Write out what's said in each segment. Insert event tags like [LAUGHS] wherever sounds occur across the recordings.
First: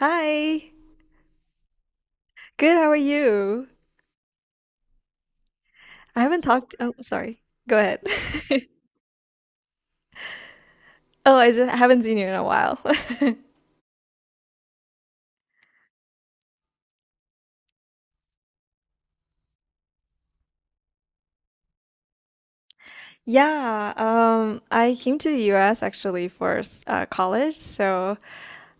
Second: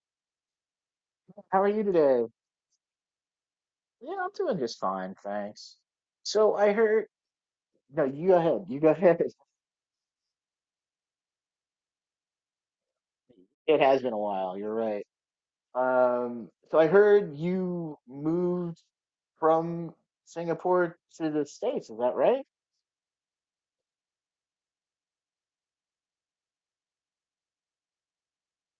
Hi. How are you today? Good, how are you? Yeah, I'm doing just fine, thanks. I haven't So I talked. Oh, heard, sorry. Go ahead. no, you go ahead. [LAUGHS] You go ahead. [LAUGHS] Oh, I just haven't seen you in a while. [LAUGHS] It has been a while. You're right. So I heard you moved from Singapore to the States. Is that right? Yeah, I came to the US actually for college, so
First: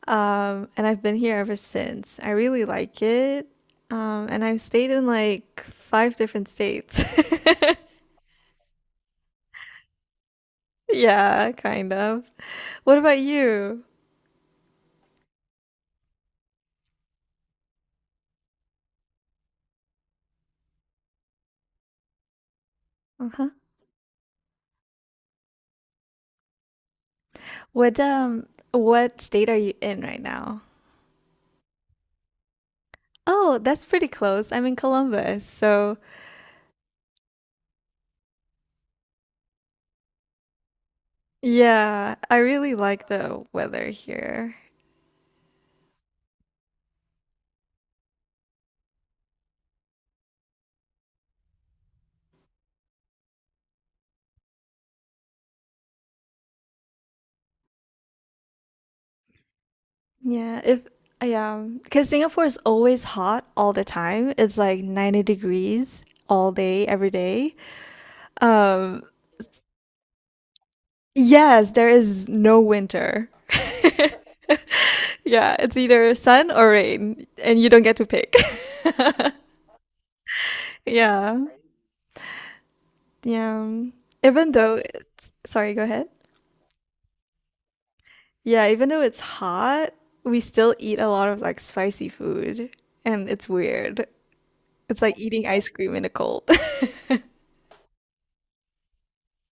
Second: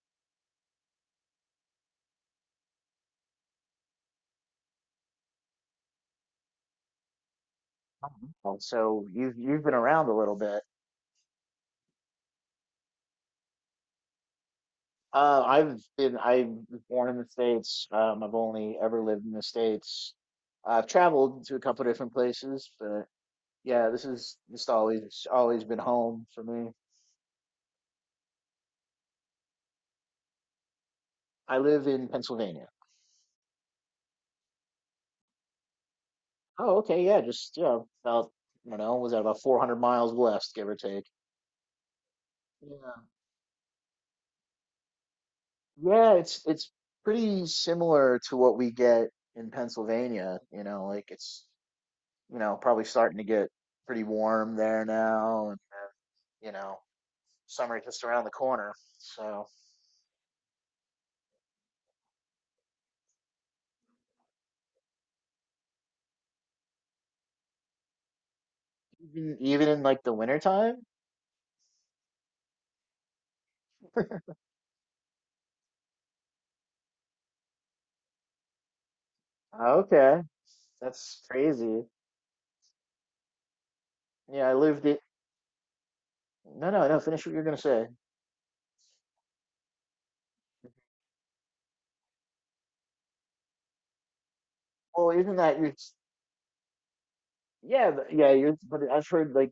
and I've been here ever since. I really like it. And I've stayed in like five different states. [LAUGHS] Mhm. Well, so you've been around a little bit. Yeah, kind of. What about you? I was born in the States. I've only ever lived in the States. I've traveled to a couple different places, but Uh-huh. yeah, this is just always been home for me. What state are you in right now? I live in Pennsylvania. Oh, that's pretty close. I'm in Columbus. So, Oh, okay, yeah, just yeah, about I don't know, was that about 400 miles west, give or take? yeah, I really Yeah. like the weather here. Yeah, it's pretty similar to what we get in Pennsylvania, you know, like it's probably starting to get pretty warm there now and you know, summer just around the corner. So Yeah, if yeah, because Singapore is always hot all the time. It's like 90 degrees all day, every day. Um, even in like the wintertime? yes, there is no winter. [LAUGHS] Yeah, it's either sun or rain, and you don't get to pick. [LAUGHS] Okay. That's Yeah, crazy. yeah. Yeah, Even I though, lived it. sorry, go ahead. No, no, no, finish what you're gonna say. Yeah, even though it's hot, we still eat a lot of like spicy food, and it's weird. It's Well, like isn't eating that ice you? cream in the cold. [LAUGHS] Yeah, yeah, but I've heard like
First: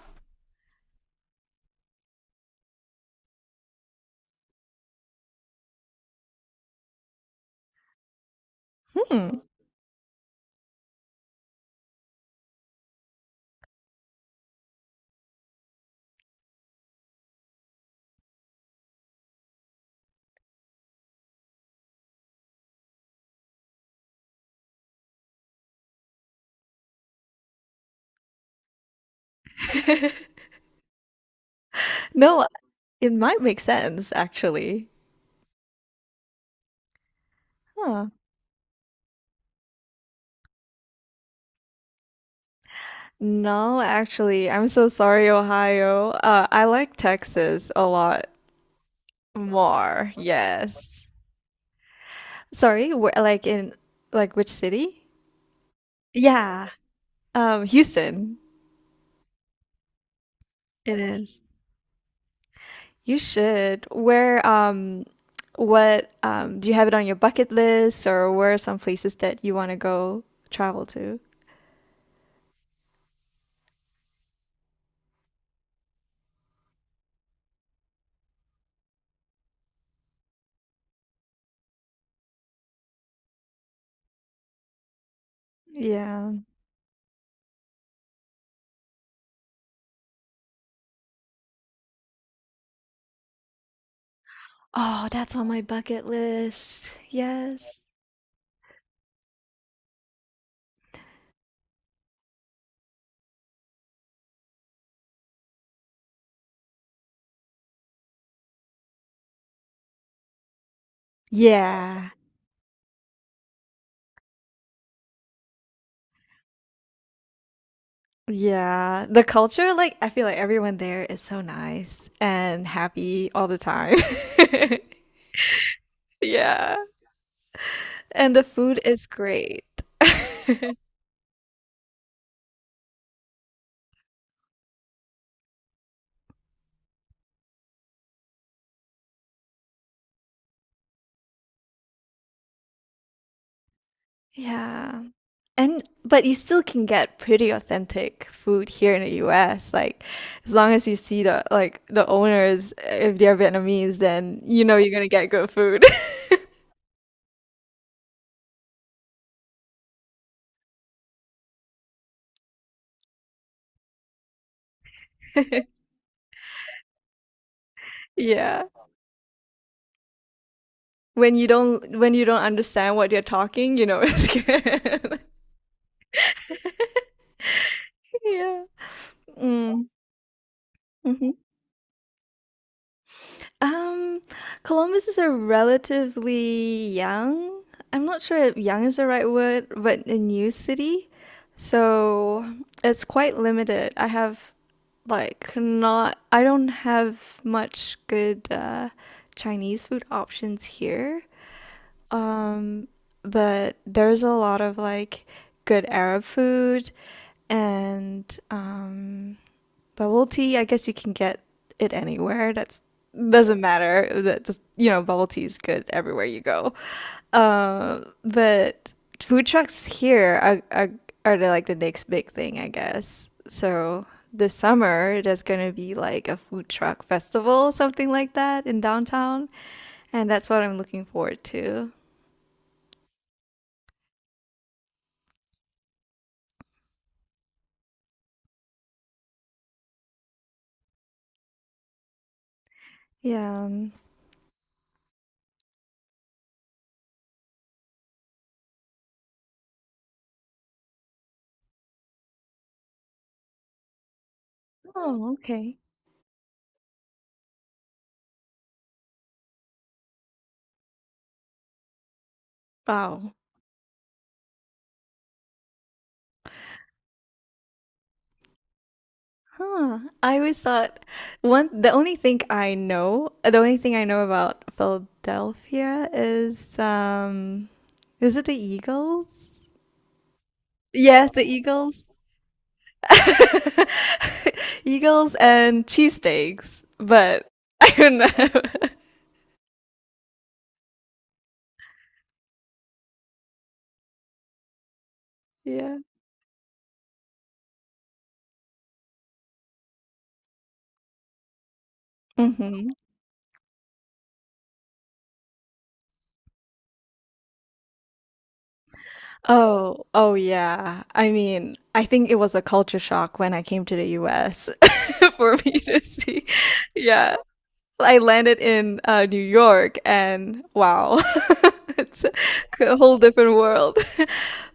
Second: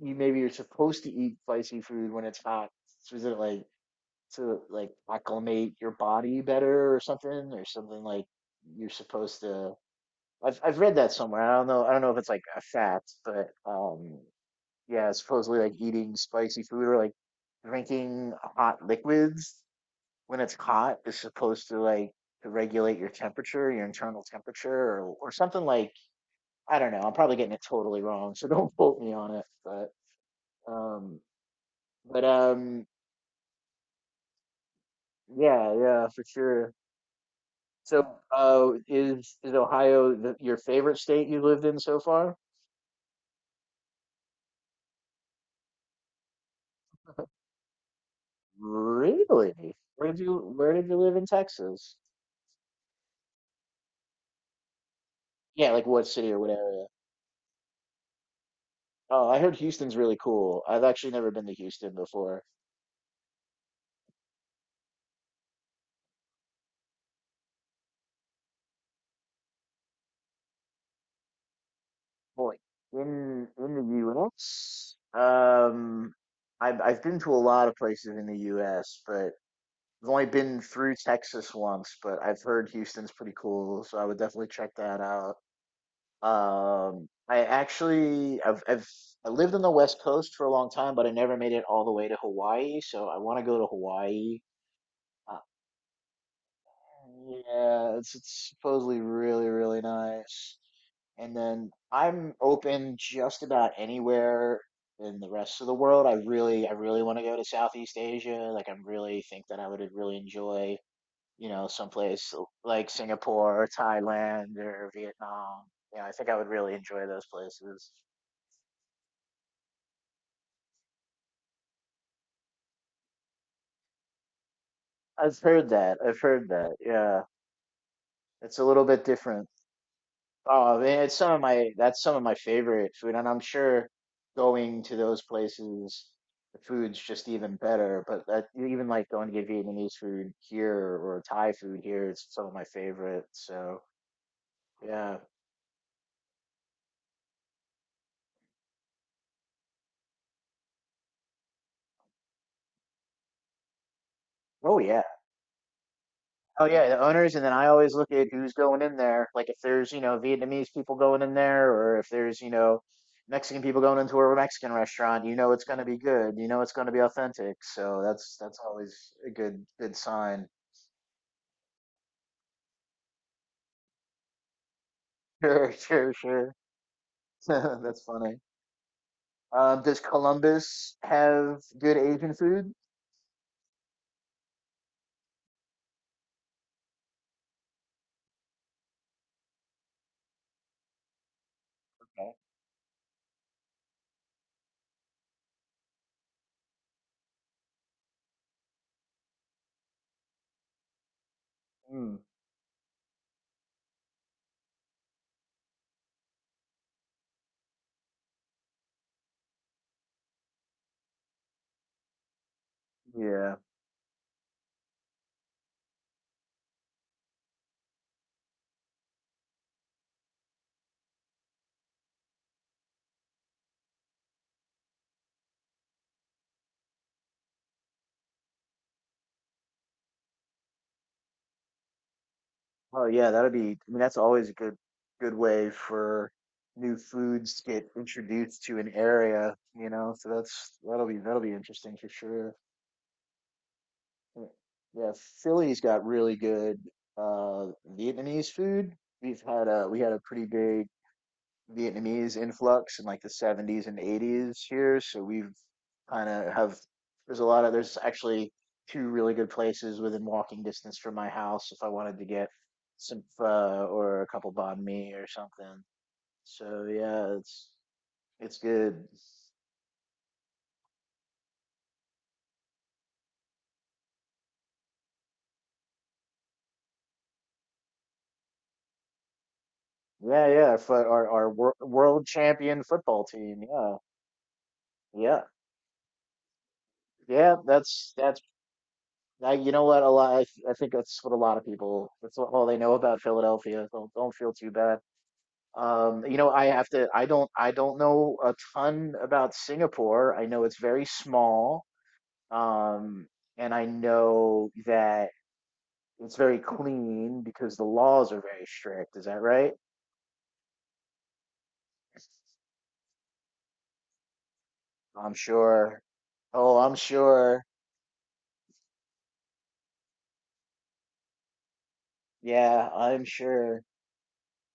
you maybe you're supposed to eat spicy food when it's hot. So is it like to like acclimate your body better or something like you're Hmm. supposed to I've read that somewhere. I don't know if it's like a fact, but yeah, supposedly like eating spicy food or like drinking hot liquids when it's hot is supposed to to regulate your temperature, your internal temperature or something like I don't know. I'm probably getting it totally wrong, so [LAUGHS] don't quote me on it. [LAUGHS] Um, but No, um, it might make sense actually. yeah, yeah, for sure. So, Huh. is Ohio the, your favorite state you lived in so far? No, actually, I'm so sorry, Ohio. I like Texas a lot Really? More. Where did Yes. you live in Texas? Sorry, wh like in like which city? Yeah, like what city or what Yeah. area? Houston. Oh, I heard Houston's really cool. I've It actually never is. been to Houston before. You should. Do you have it on your bucket list or where are some places that you want to go travel to? Boy, in the U.S., I've been to a lot of places in the U.S., but I've only been through Texas once, but I've heard Houston's pretty cool, so I would definitely check that out. Yeah. I actually I've I lived on the West Coast for a long time, but I never made it all the way to Hawaii, so I want to go to Hawaii. Oh, that's Uh, on my bucket list. Yes. yeah, it's supposedly really nice. And then I'm open just about anywhere in the rest of the world. I really want to go to Southeast Asia. Like I'm really think that I would really enjoy you know, Yeah. Like Singapore or Thailand or Vietnam. Yeah, I think I would really enjoy those places. Yeah. The culture, like, I feel like everyone there is so nice and happy all the time. [LAUGHS] I've heard that. I've heard Yeah. that. Yeah, And the it's a food little bit is different. great. Oh, I mean, it's some of my that's some of my favorite food, and I'm sure going to those places, the food's just even better. But that, even like going to get Vietnamese food here or Thai food here, it's some of my favorite. So [LAUGHS] Yeah. yeah. And but you still can get pretty authentic food here in the US. Like as long as you see the owners, if they're Vietnamese, then you know Oh you're yeah. gonna get good food. Oh yeah, the owners, and then I always look at who's going in there. Like if there's, you know, Vietnamese people going in there, or if there's, you know, Mexican people going into a Mexican restaurant, you know it's going [LAUGHS] to be good. You know it's going to be authentic. So that's Yeah. always a good sign. [LAUGHS] When you don't understand what they're talking, you know it's good. [LAUGHS] Sure, sure, sure. [LAUGHS] That's funny. Yeah. Um, Mm. does Columbus Mhm. have good Asian food? Um, Columbus is a relatively young, I'm not sure if young is the right word, but a new city. Okay. So it's quite limited. I don't have much good Chinese food options here, Mm, but there's a lot of like good Arab food and bubble tea, I guess you can get it anywhere. That's yeah. doesn't matter. That just, you know, bubble tea is good everywhere you go. But food trucks here are like the next big thing, I guess. So this summer there's gonna be like a food truck festival, something like that in downtown, and that's what I'm looking forward to. Oh yeah, that'd be, I mean, that's always a good way for new foods to get introduced to an area, you know. So that'll be interesting for sure. Yeah. um, Yeah, yeah, Philly's got really good uh Vietnamese food. We had a pretty big Vietnamese influx in like the 70's and 80s here. So Oh, we've okay. kind of have there's a lot of there's actually two really good places within walking distance from my house if I wanted to get some Wow. pho or a couple banh mi or something. So yeah, it's good. Huh. I always thought one the only thing I know, the only thing I know about Philadelphia is it the Eagles? Yeah, yeah, for Yes, the our Eagles. world champion football team. [LAUGHS] Yeah, Eagles yeah, and cheesesteaks, but yeah. [LAUGHS] I don't That's know. I, you know what a lot. I think that's what a lot of people. That's all they know about Philadelphia. Don't feel too bad. Yeah. You know, I have to, I don't know a ton about Singapore. I know it's very small, Hmm. um, and I know that it's very clean because the laws are very strict. Is that right? Oh, oh yeah. I mean, I think it was a culture shock when I came to the US I'm [LAUGHS] for me to sure. see. Oh, I'm Yeah. sure. I landed in New York, and wow, [LAUGHS] it's Yeah, a whole I'm different sure. world. [LAUGHS]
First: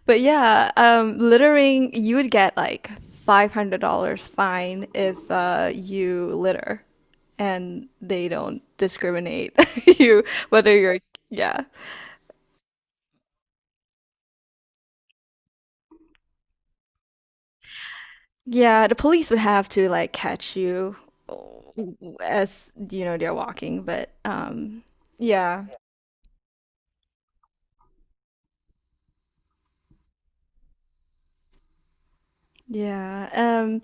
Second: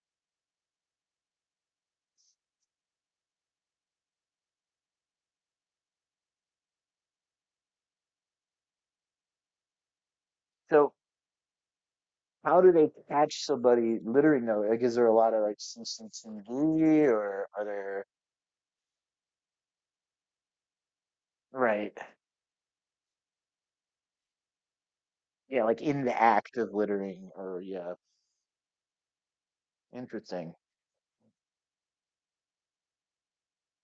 But yeah, littering, you would get like $500 fine if you litter, and they don't discriminate [LAUGHS] you whether So, yeah. how do they catch somebody littering though? Like, is there a lot of like CCTV or are there, Yeah, the police would have to like catch you right? as you know they're walking, but Yeah, yeah. like in the act of littering or yeah, interesting. Yeah.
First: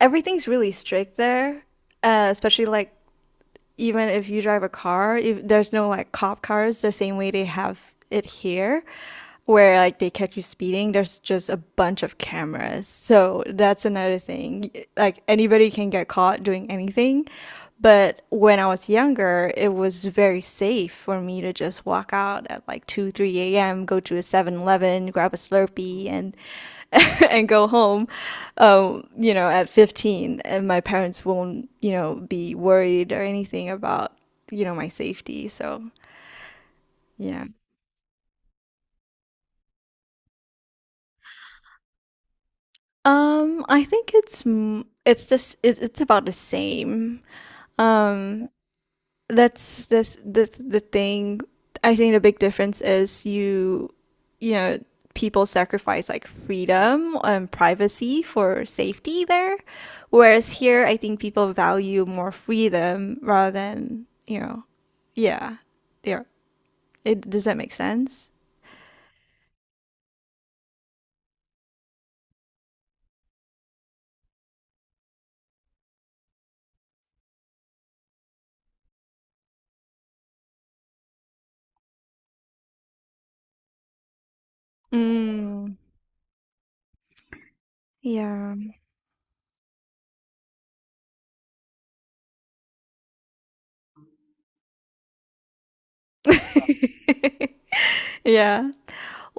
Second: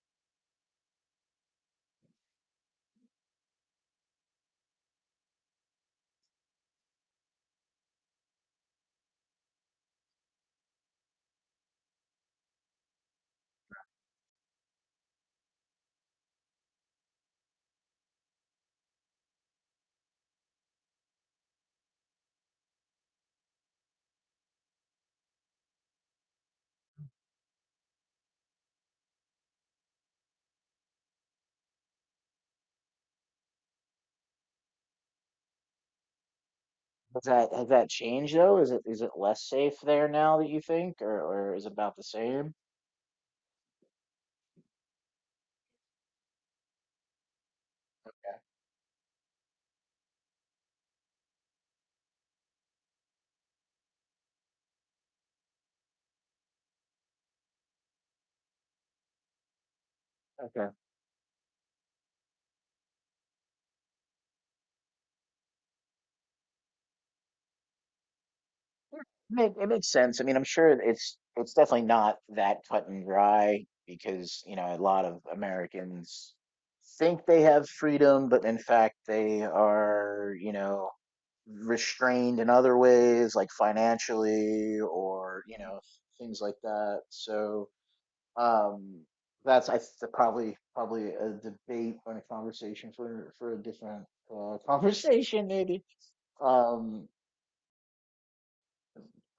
Everything's really strict there, especially like even if you drive a car, if there's no like cop cars the same way they have it here, where like they catch you speeding, there's just a bunch of cameras. So that's another thing. Like anybody can get caught doing anything. But when I was younger, it was very safe for me to just walk out at like 2, 3 a.m., go to a 7-Eleven, grab a Slurpee, and [LAUGHS] and go home, you know, at 15, and my parents won't, you know, be worried or anything about, you know, my safety. So, yeah. Has that changed though? Is it less safe there now that you think, or is it about the same? I think it's just it's about the same. Um, that's the thing. I think the big difference is you know people sacrifice like freedom and privacy for safety there, whereas Okay. here I think people value more freedom rather than you know yeah yeah. It does that make sense? Yeah, it makes sense. I mean, I'm sure it's definitely not that cut and dry because, you know, a lot of Americans think they have freedom, but in fact they are, you know, restrained in other ways, like financially or, you Mm, know, things like that. So, yeah. um, probably a debate or a conversation for a different [LAUGHS] conversation maybe. Um, [LAUGHS] Yeah.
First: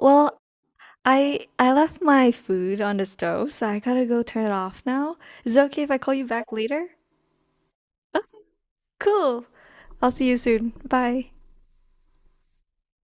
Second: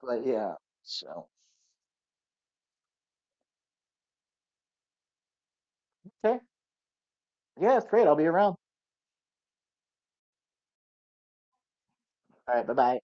but yeah, so I left my food on the stove, so I gotta go turn it off now. Is it okay if I call you okay, back later? yeah, it's great. I'll be around. Cool. I'll see you soon. Bye. All right, bye bye.